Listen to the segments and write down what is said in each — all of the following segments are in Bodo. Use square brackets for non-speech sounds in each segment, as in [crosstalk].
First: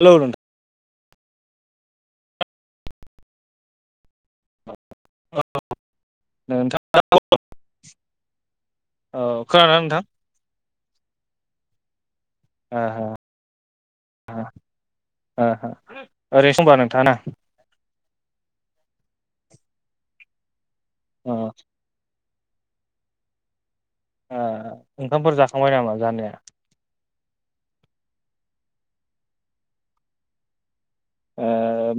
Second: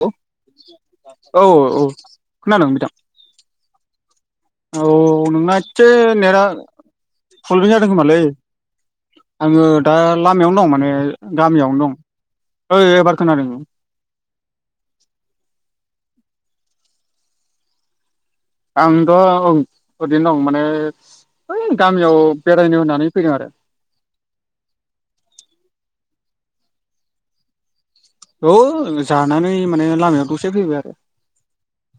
लौ हेलौ नोंथां औ औ खोनादों नोंथां? औ नोंना एसे नेटआ नोंथां प्रब्लेम जादों खोमालै। औ आङो खोनादोंना दा लामायावनो दं माने गामियावनो दं। ओइ नोंथां ओ एबार खोनादों। ओ ओ ओरैनोसो दंबा नोंथाङ ना? आंथ' औ ओरैनो दं माने ओ ओइ गामियाव बेरायनो होननानै फैदों आरो। ओ ओंखामफोर जाखांबाय नामा जानाया? औ जानानै माने लामायाव दसे फैबाय आरो। ओ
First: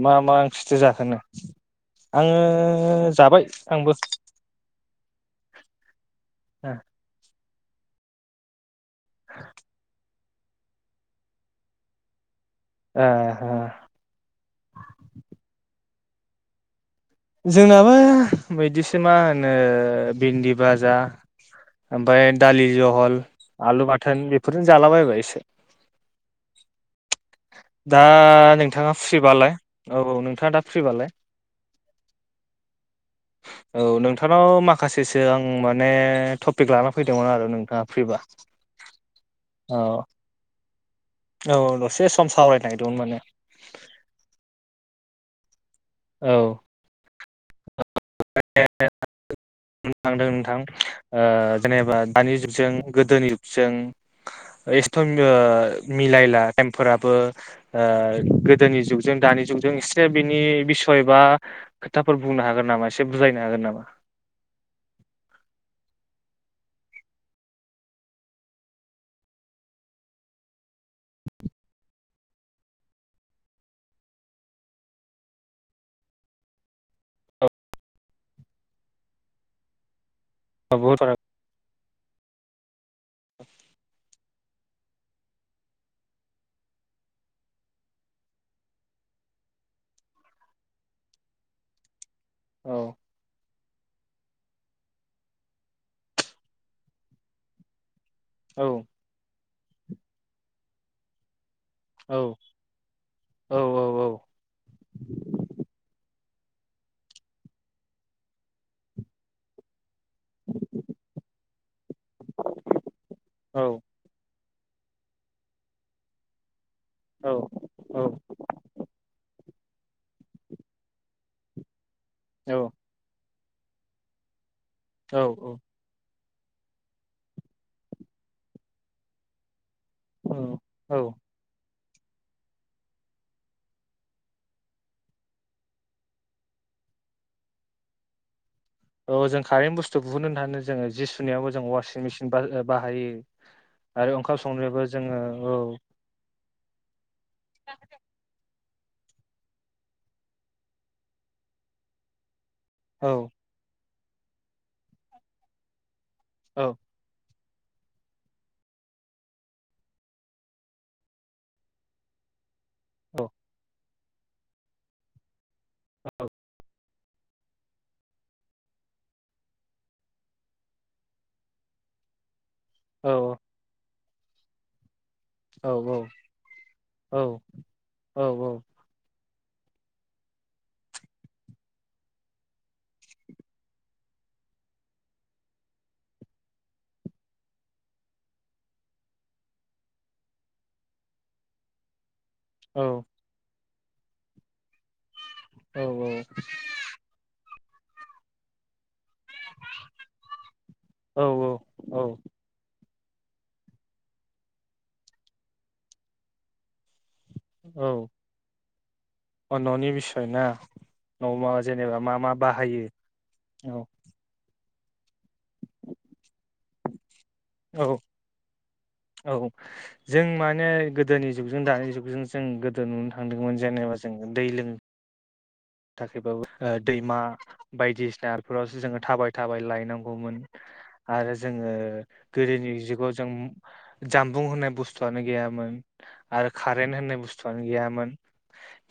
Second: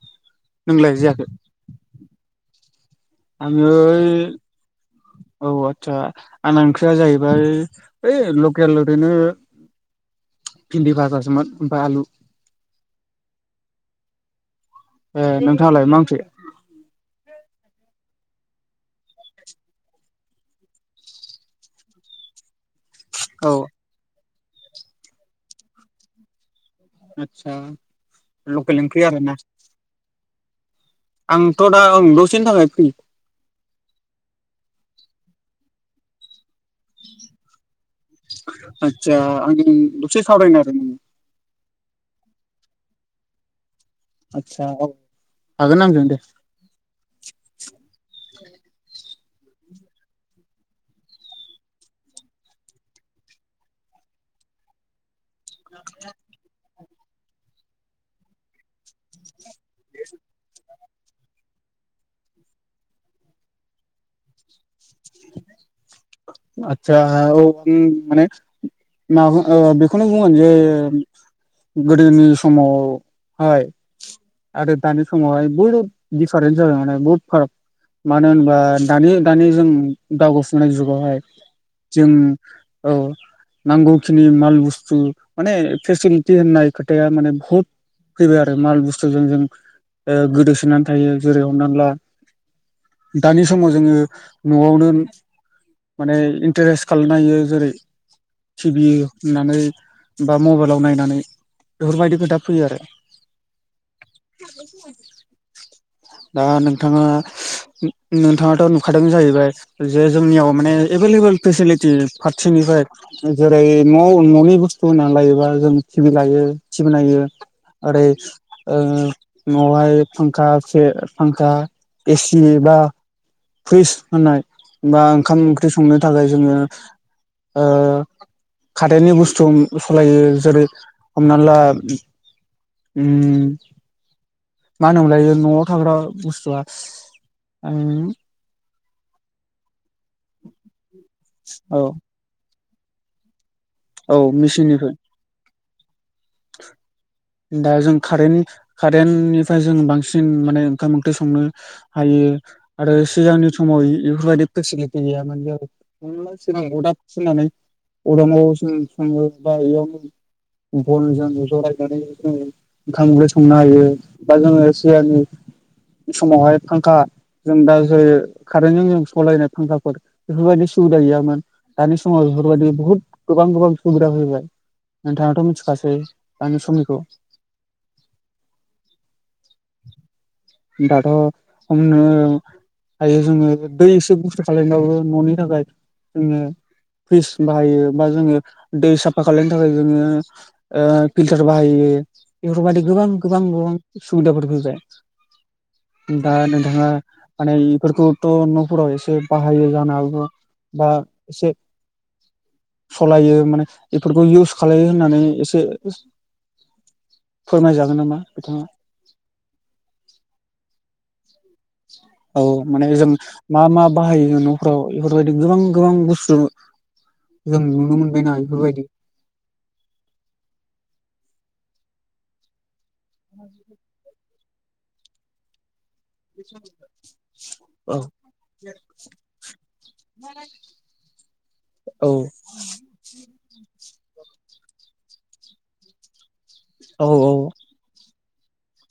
मा मा ओंख्रिथो नोंलाय जाखोनो जायाखै आङो जाबाय आङो आंबो ओइ औ आदसा आंना ओ ओंख्रिया जाहैबाय ओइ लकेल ओरैनो फिन्दि फाजा सोमोन ओमफ्राय आलु। ओ ए नोंथाङालाय मा ओंख्रि? जोंनाबो बायदिसिना मा होनो भिन्दि बाजा। ओमफ्राय दालि ज ल औ आलु बाथोन बेफोरनो जालाबायबाय एसे। आदसा दा लकेल नोंथाङा ओंख्रि आरोना फ्रिबालाय औ नोंथाङा दा फ्रिबालाय? आंथ' दा ओं दसेनि थाखाय फ्रि औ नोंथांनाव माखासेसो आं माने थफ फिख लाना फैदोंमोन आरो नोंथाङा फ्रिबा आदसा आं औ। दसे सावरायनो आरो नों औ दसे सम सावरायनो नागिरदोंमोन माने। आदसा औ हागोन आंजों दे। [unintelligible] नुनो नोंथां ओ जेनेबा दानि जुगजों गोदोनि जुगजों एस्थ' ओ मिलायला टाइम फोराबो ओ गोदोनि जुगजों दानि जुगजों। जों एसे बिनि बिसय बा खोथाफोर बुंनो हागोन नामा? एसे बुजायनो हागोन नामा? [inaudible] आतसा औ माने मा ओ बेखौनो बुंगोन जे गोदोनि समावहाय आरो दानि समावहाय बहुत दिफारेन्स जाबाय माने बहुत औ फाराक मानो होनबा दानि दानि जों दावगाफुंनाय बहुद फाराग जुगावहाय जों औ नांगौखिनि बुसथु माने फेसिलिति होन्नाय खोथाया माने बहुट फैबाय आरो माल बुस्थुजों जों ओ गोदोसोनानै थायो जेरै हमना ला औ दानि समाव जोङो न'आवनो उम माने इन्टारेस्ट खालायनो हायो जेरै- औ टिभि होननानै बा मबाइलाव नायनानै औ बेफोरबायदि खोथा फैयो आरो। औ दा नोंथाङा नोंथाङाथ' नुखादों जाहैबाय। जे जोंनियाव माने एभेलेबेल फेसिलिटि फारसेनिफ्राय औ जेरै न' न'नि बुस होननानै लायोबा जों टिभि लायो टिभि नायो औ ओरै औ ओ न'आवहाय फांखा सो फांखा एसि बा फ्रिस होननाय बा ओंखाम औ ओंख्रि संनो थाखाय जोङो ओ खारेननि बुस्थु सलायो जेरै औ हमना ला उम मा होनोमोनलायो? न'आव थाग्रा बुस्थुआ आ औ जों कारेन्ट बुस्थु बुहुनो होनना जोङो जि सुनायावबो जों औ वासिं मेसिन बा ओ बाहायो। आरो औ ओंखाम संनोबो मेसिननिफ्राय जोङो औ। दा जों कारेन्ट कारेन्टनिफ्राय जों बांसिन माने ओंखाम ओंख्रि संनो हायो। आरो औ सिगांनि समाव इफोरबायदि फेसिलिटि गैयामोन ज संला सिगां औ अरदाबसो नालाय। अरदाबाव जों संओ बायाव उम। बनजों जरायनानै जोङो ओंखाम औ ओंख्रि संनो हायो दा जोङो सिगांनि समावहाय फांखा जों दा जेरै कारेन्टजों जों सलायनाय फांखाफोर बेफोरबायदि सुबिदा गैयामोन। दानि समाव बेफोरबायदि बहुद औ गोबां गोबां सुबिदा फैबाय नोंथाङाथ' मिथिखासै। आंनि समनिखौ औ औ औ दाथ' संनो हायो जोङो दै एसे बुस्थु खालायबावो न'नि थाखाय जोङो फ्रिस बाहायो बा जोङो दै साफा खालायनो थाखाय जोङो ओ फिल्टार बाहायो बेफोरबायदि गोबां गोबां गोबां सुबिदाफोर फैबाय। दा नोंथाङा माने बेफोरखौथ' न'फोराव एसे बाहायो जानो हागौ बा एसे औ औ सलायो माने बेफोरखौ इउस खालायो होननानै एसे फोरमायजागोन नामा बिथाङा औ न'नि बिसयना न'आव मा मा औ बाहायो माने जों मा मा औ बाहायो न' फ्राव बेफोरबायदि गोबां गोबां बुस्थु जों नुनो औ मोनबायना बेफोरबायदि। औ जों माने गोदोनि जुगजों दानि जुगजों जों गो गो नुनो थांदोंमोन जेनेबा जों दै लों थाखायबाबो दैमा औ बायदिसिनाफोरावसो जोङो थाबाय थाबाय लायनांगौमोन। आरो जोङो औ गोदोनि जुगाव जों जामबुं होननाय बुस्थुआनो गैयामोन आरो कारेन्त औ होननाय बुस्थुआनो औ गैयामोन।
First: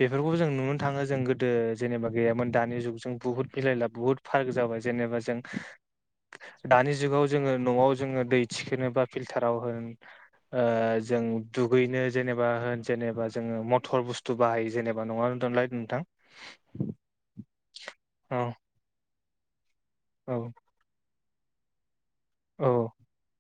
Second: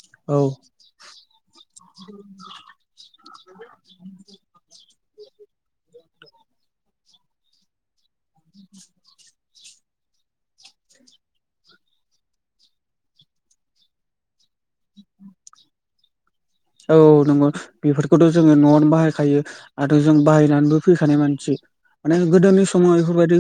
बेफोरखौबो औ जों नुनो थाङो जों गो ओ जेनेबा गैयामोन दानि जुग जों बुहुत मिलायला बुहुत फाराग जाबाय। जेनेबा जों दानि जुगाव जोङो न'आव जोङो दै थिखोननो बा फिल्टार आव होन ओ जों दुगैनो जेनेबा होन जेनेबा जोङो मथर बुस्थु बाहायो जेनेबा नङा दनलाय नोंथां। औ नंगौ बेफोरखौथ' औ जोङो न'आवनो बाहायखायो आरो जों औ बाहायनानैबो फैखानाय मान सोइमाने गोदोनि औ समाव बेफोरबायदि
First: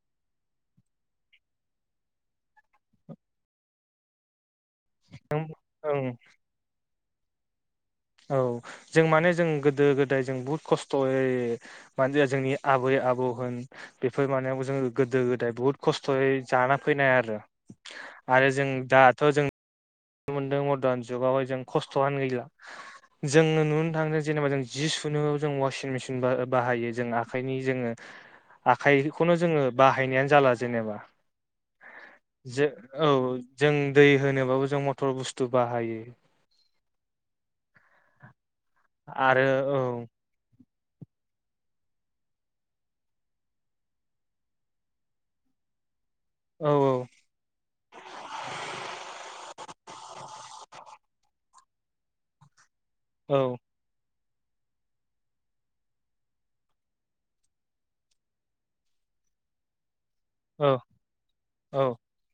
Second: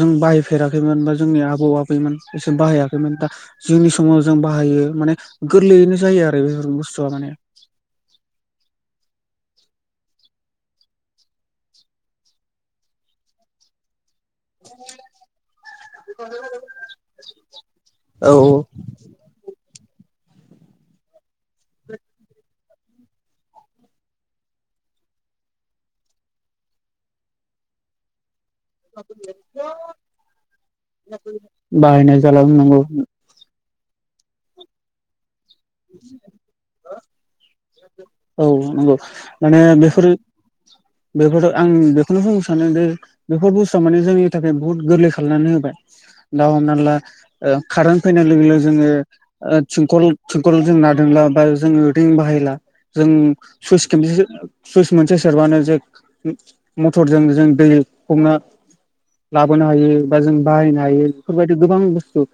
जों बाहायफेराखैमोन बा जोंनि आबौ आबैमोन इसोर बाहायाखैमोन दा जोंनि समाव जों बा बाहायो माने ओं गोरलैयैनो ओं जायो आरो बेफोर बुस्थुआ माने औ जों माने जों गोदो गोदाय जों बुहुत खस्थ'यै माने जोंनि आबै आबौ अ होन बेफोर मानायावबोजोंखो गोदो गोदाय बुहुत खस्थ'यै जाना फैनाय आरो। औ आरो औ जों दाथ' जों नुनो मोनदों मरडान जुगावहाय जों खस्थ'आनो गैला जोङो नुनो थांदों जेनेबा जों जि सुनो जों अवासिं मेसिन बाहायो जों आखाइनि जोङो आखाइखौनो जोङो बाहायनायानो जाला जेनेबा बाहायनाय जाला जो नंगौ औ। जों दै होनोबाबो जों मटर बुस्थु बाहायो। औ नंगौ आरो माने औ बेफोरो [inaudible] बेफोरथ' आं बेखौनो बुंनो सानोदि बेफोर बुस्थुआ माने जोंनि थाखाय बहुत गोरलै खालामनानै होबाय। दा औ हमना ला ओ कारेन्ट फैनाय लोगो लोगो जोङो ओ सिंखल थिंखल जों नादोंब्ला बा जोङो रिं बाहायला जों औ सुइस केमसे सो सुइस मोनसे सोरबानो जे मटरजों जों दै हमना लाबोनो हायो बा जों औ बाहायनो हायो बेफोरबायदि गोबां औ बुस्थु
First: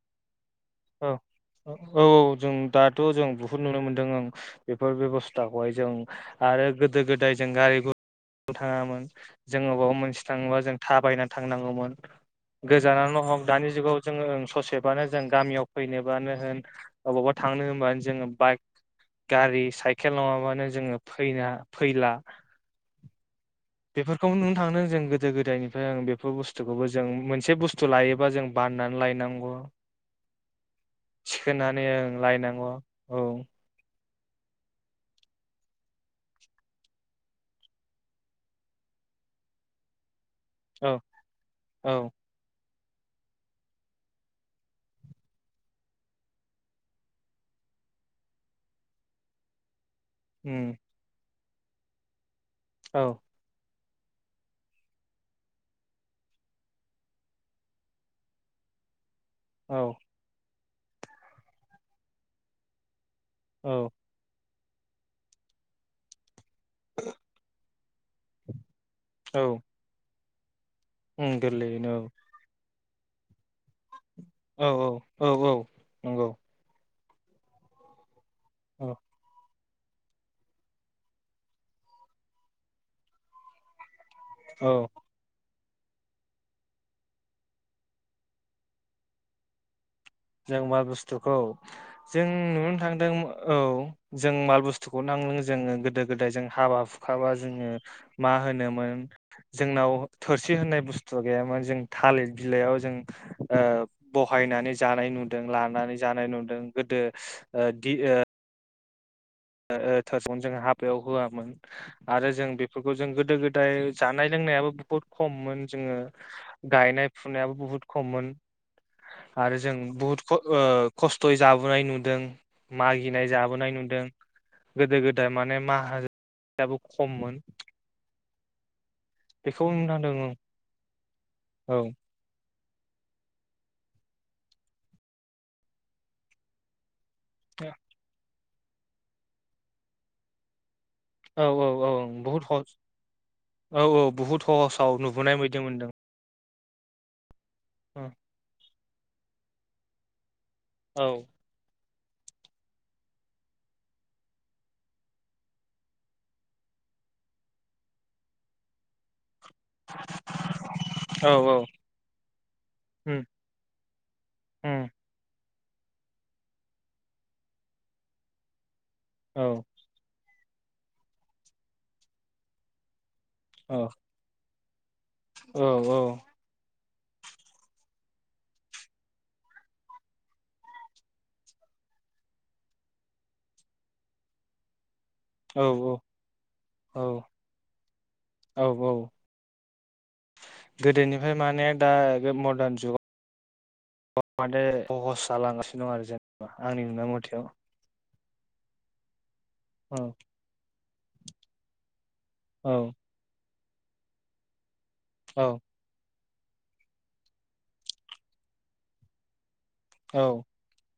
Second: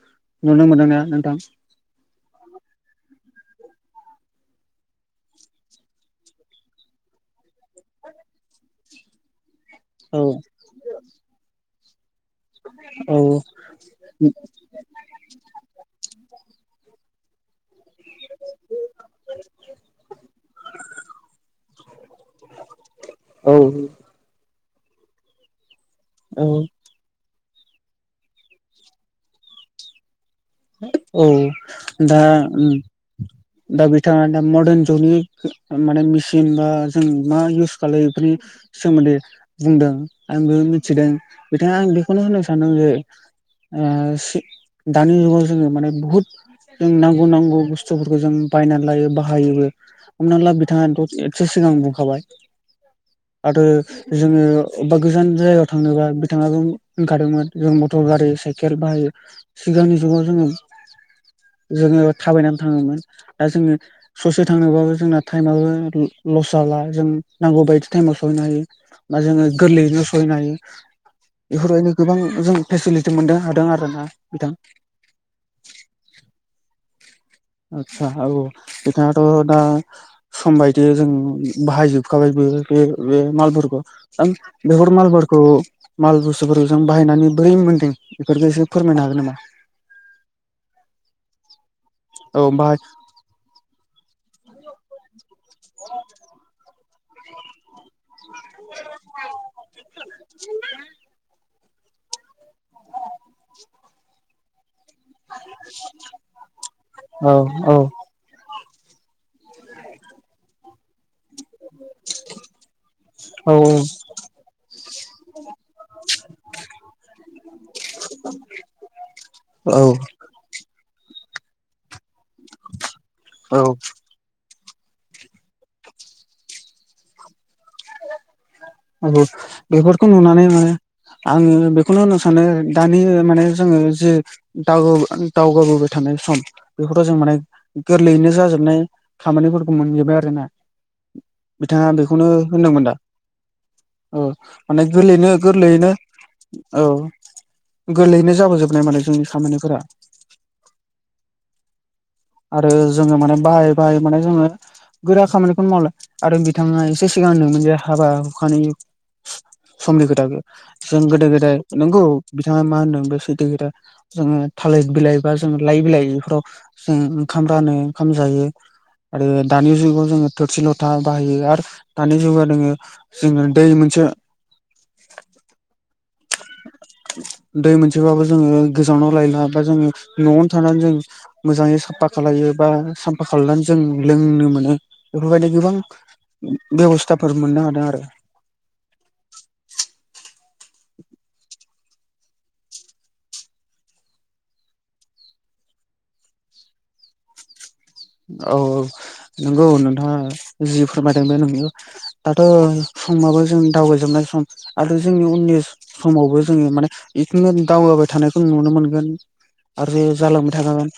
नुनो मोनदोंना औ नोंथां औ औ जों दाथ जों बुहुद नुनो मोनदों ओं बेफोर बेब'स्थाखौहाय जों आरो गोदो गोदाय जों गारि ग [inaudible] थाङामोन। जोङो अबावबा औ मोनसे थाङोबा जों थाबायना थांनांगौमोन। गोजानावनो औ हग दानि जुगाव जोङो ससेबानो जों गामियाव एबानो होन अबावबा थांनो होनबानो जोङो बाइक गारि साइकेल नङाबानो जोङो फैनो फैला [inaudible] बेफोरखौ नुनो थांदों जों गोदो गोदायनिफ्राय आं बेफोर औ बुस्थुखौबो जों मोन से बुस्थु लायोबा जों बाननानै लायनांगौ। औ थिखोनानै ओं दा लायनांगौ औ दा बे बिथाङा दा मर्डान जुगनि माने मेसिन बा जों मा इउस खालामो बेफोरनि सोमोन्दै [unintelligible] बुंदों आंबो औ मिथिदों बिथाङा आं औ बेखौनो होनो सानदों जे आ ओ दानि जुगाव जोङो माने बुहुत जों नांगौ नांगौ बुस्थुफोरखौ जों बायनानै लायो बाहायोबो। हमना ला उम बिथाङाथ एसे सिगां बुंखाबाय औ आरो जोङो अबेबा गोजान जायगायाव थांनोबा बिथाङाबो होनखादोंमोन जों मटर गारि साइकेल बाहायो। औ सिगांनि जुगाव जोङो जोङो थाबायनानै थाङोमोन। दा जोङो औ ससे थांनोबाबो जोंना टाइमाबो लस जाला जों नांगौ बायदि टाइमाव सहैनो हायो बा औ जोङो गोरलैयैनो सहैनो हायो। उम बेफोरबायदिनो गोरलैयैनो गोबां जों फेसिलिटि मोननो हादों आरोना नोंथां। औ औ औ औ नंगौ। आतसा औ औ औ नोंथाङाथ' दा सम बायदि जों बाहायजोबखाबायबो बे बे बे मालफोरखौ आं औ बेफोर मालफोरखौ माल बुस्थुफोरखौ जों बाहायनानै बोरै मोन्दों बेफोरखौसो फोरमायनो हागोन नामा? जों मा बुस्थुखौ जों औ नुनो बाहाय थांदों औ। जों माल बुस्थुखौ नों जोङो गोदो गोदाय जों हाबा हुखाबा जोङो मा होनोमोन जोंनाव थोरसि होननाय बुस्थु गैयामोन जों थालिर बिलाइयाव जों ओ बहायनानै जानाय नुदों लानानै जानाय नुदों गोदो औ ओ औ दि ओ ओ ओ थोसन जोङो हाब बेयाव होआमोन आरो जों बेफोरखौ जों गोदो औ गोदाय जानाय लोंनायाबो बुहुत खममोन जों जोङो गायनाय फुनायाबो बुहुत खममोन। आरो जों बुहुत ख ओ खस्थ'यै जाबोनाय नुदों मागिनाय औ औ जाबोनाय नुदों। गोदो गोदाय माने माहाजोनाबो खममोन। नंगौ बेखौ बेफोरखौ नुनांदों औ नुनानै माने आङो औ बेखौनो होननो सानो दानि माने जोङो जे दा दावगाबोबाय थानाय सम बेखौ जों माने गोरलैयैनो जाजोबनाय खामानिफोरखौ मोनजोबबाय आरोना। औ औ बिथाङा औ बेखौनो बहुत होनदोंमोन दा औ माने सहसाव गोरलैयैनो नुबोनाय बायदि मोनदों गोरलैयैनो औ औ गोरलैयैनो जाबोजोबनाय माने जोंनि खामानिफोरा औ आरो जोङो माने बाहाय बाहाय माने जोङो गोरा खामानिखौनो मावला आरो बिथाङा एसे सिगां होनदोंमोन जे हाबा हुखानि [unintelligible] समनि खोथा जों गोदो औ गोदाय औ नंगौ बिथाङा मा होनदों बे औ सैथो खोथा जोङो थाल [unintelligible] लाइ बिलाइ बेफोराव जों ओंखाम रानो ओंखाम जायो आरो औ दानि जुगाव जोङो। थोरसि लथा बाहायो आरो दानि जुगाव नोङो जोङो दै मोनसे औ औ। दै मोनसेबाबो जोङो गोजानाव लायला बा जोङो न'आवनो थानानै जों मोजां साफा खालायो बा साफा खालामनानै जों लोंनो मोनो। बेफोर बायदि गोबां औ बेबस्थाफोर मोननो हादों आरो। औ औ गोदोनिफ्राय माने दा बे मरदार जुगाव। माने सहस जालांगासिनो दं आरो जेनेबा आंनि नुनाय मथे। औ। नंगौ नोंथाङा जि फोरमायदों बे नोंगौ दाथ' औ समाबो जों दावगा जोबनाय सम आरो जोंनि औ उननि समावबो जोङो माने बिखिनि दावगाबाय थानायखौ नुनो मोनगोन। आरो औ जालांबाय थाखागोन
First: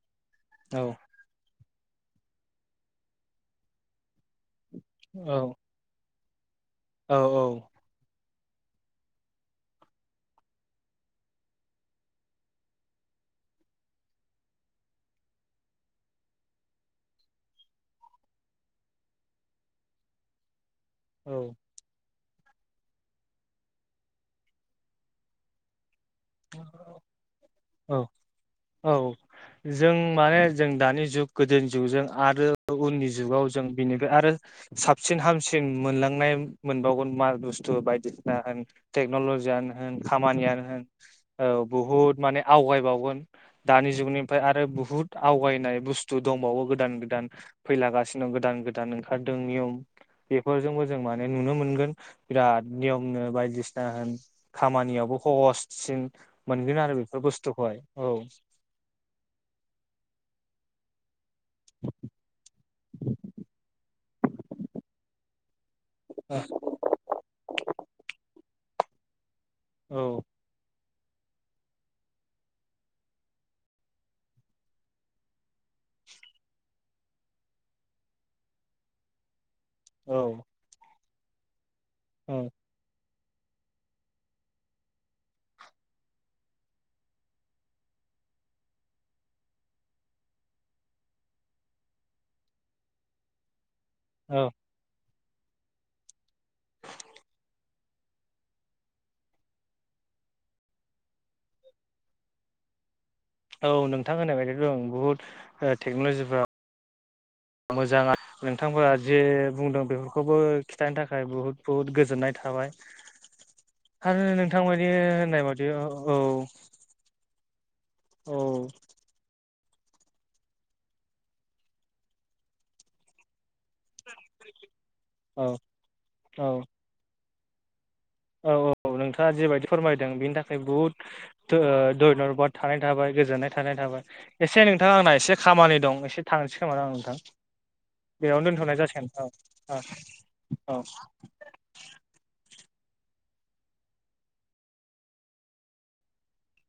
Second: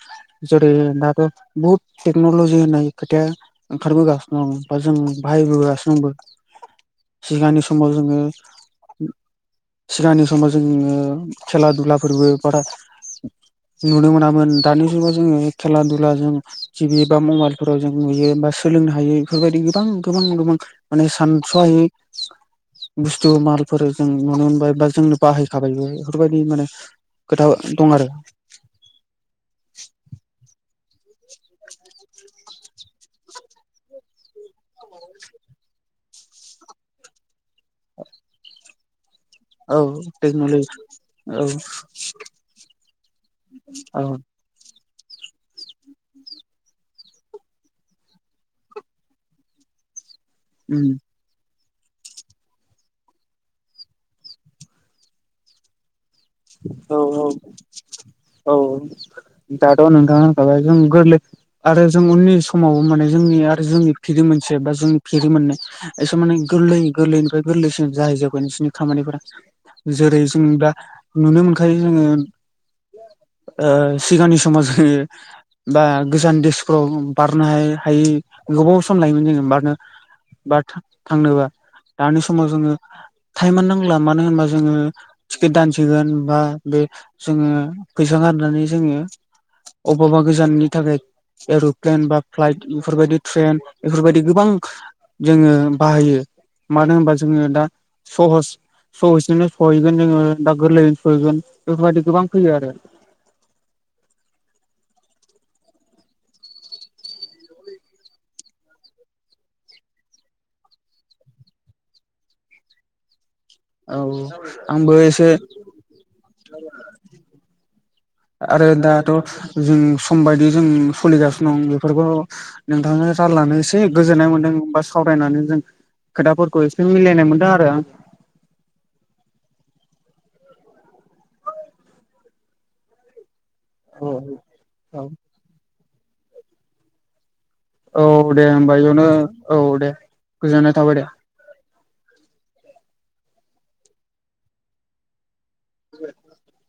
जेरै औ दाथ' बहुद टेक्न'लजि होननाय खोथाया ओंखारबोगासिनो दं बा जों औ बाहायबोगासिनो दंबो। सिगांनि समाव जोङो। सिगांनि समाव जोङो खेला दुलाफोरबो बारा नुनो मोनामोन दानि जुगाव जोङो खेला दुलाजों टिभि बा मबाइलफोराव जों नुयो एबा सोलोंनो हायो बेफोर बायदि गोबां गोबां गोबां। माने औ सानस'हायि बुस्थु मालफोर जों नुनो मोनबायबा जों बाहायखाबायबो। बेबायदि माने खोथा दं औ आरो। औ जों माने जों दानि जुग गोदोनि जुगजों आरो उननि जुगाव जों बेनिफ्राय आरो साबसिन हामसिन जों मोनलांनाय मोनबावगोन माल बुस्थु बायदिसिना। टेक्न'ल'जियानो औ होन टेक्न'लजि खामानियानो होन। औ बुहुद माने आवगायबावगोन दानि औ जुगनिफ्राय आरो बुहुत आवगायनाय बुस्थु दंबावो गोदान गोदान फैलागासिनो दं गोदान गोदान ओंखारदों। बेफोरजोंबो उम जों माने नुनो मोनो बिराद नियमनो बायदिसिना होन खामानियावबो सहससिन। औ औ औ दाथ'नोंथां होनखाबायानो गोरलै आरो जों उननि समावबो माने जोंनि आरो जोंनि फिरि मोनसे बा जोंनि फिरि मोननै। एसे औ माने गोरलै गोरलैनिफ्राय गोरलैसिन जाहैजोबगोन बिसोरनि खामानिफोरा। जेरै जों दा नुनो मोनखायो जोङो ओं सिगांनि समाव जोङो। बा गोजान देसफोराव बारनो हायि गोबाव सम लायोमोन जोङो बारनो औ बा थांनोबा दानि औ समाव जोङो टाइमानो नांला मानो होनबा जोङो टिकेट दान बा बे जोङो फैसा गारनानै जोङो अबावबा गोजाननि थाखाय एर'प्लेन बा फ्लाइट बेफोर बायदि ट्रेइन बेफोर बायदि गोबां औ जोङो बाहायो मानो होनबा जोङो दा सहस सहसजोंनो सहैगोन जोङो। दा गोरलैयै सहैगोन बेफोर बायदि गोबां फैयो आरो। औ नोंथां होनाय बायदि दं बुहुद ओ टेक्न'लजिफ्रा मोजां आ नोंथांआ जे बुंदों बेफोरखौबो खिन्थानो थाखाय बुहुद बुहुद गोजोननाय थाबाय। औ आरो नोंथां बायदि आंबो एसे होननाय बायदि औ आरो दाथ' जों सम बायदि जों सोलिगासिनो दं बेफोरखौ नोंथांजों [unintelligible] गोजोननाय मोन्दों बा सावरायनानै औ जों खोथाफोरखौ एसे मिलायनाय मोन्दों आरो औ औ औ नोंथाङा जिबायदि फोरमायदों बेनि थाखाय बुहुत द ओ धयन्बाद थानाय थाबाय गोजोननाय थानाय औ थाबाय एसे नोंथां औ आंना एसे खामानि दं एसे थांसै खोमाना आं नोंथां औ बेयावनो दे दोनथ'नाय होमबा एयावनो जासिगोन औ दे औ गोजोननाय थाबाय दे [inaudible]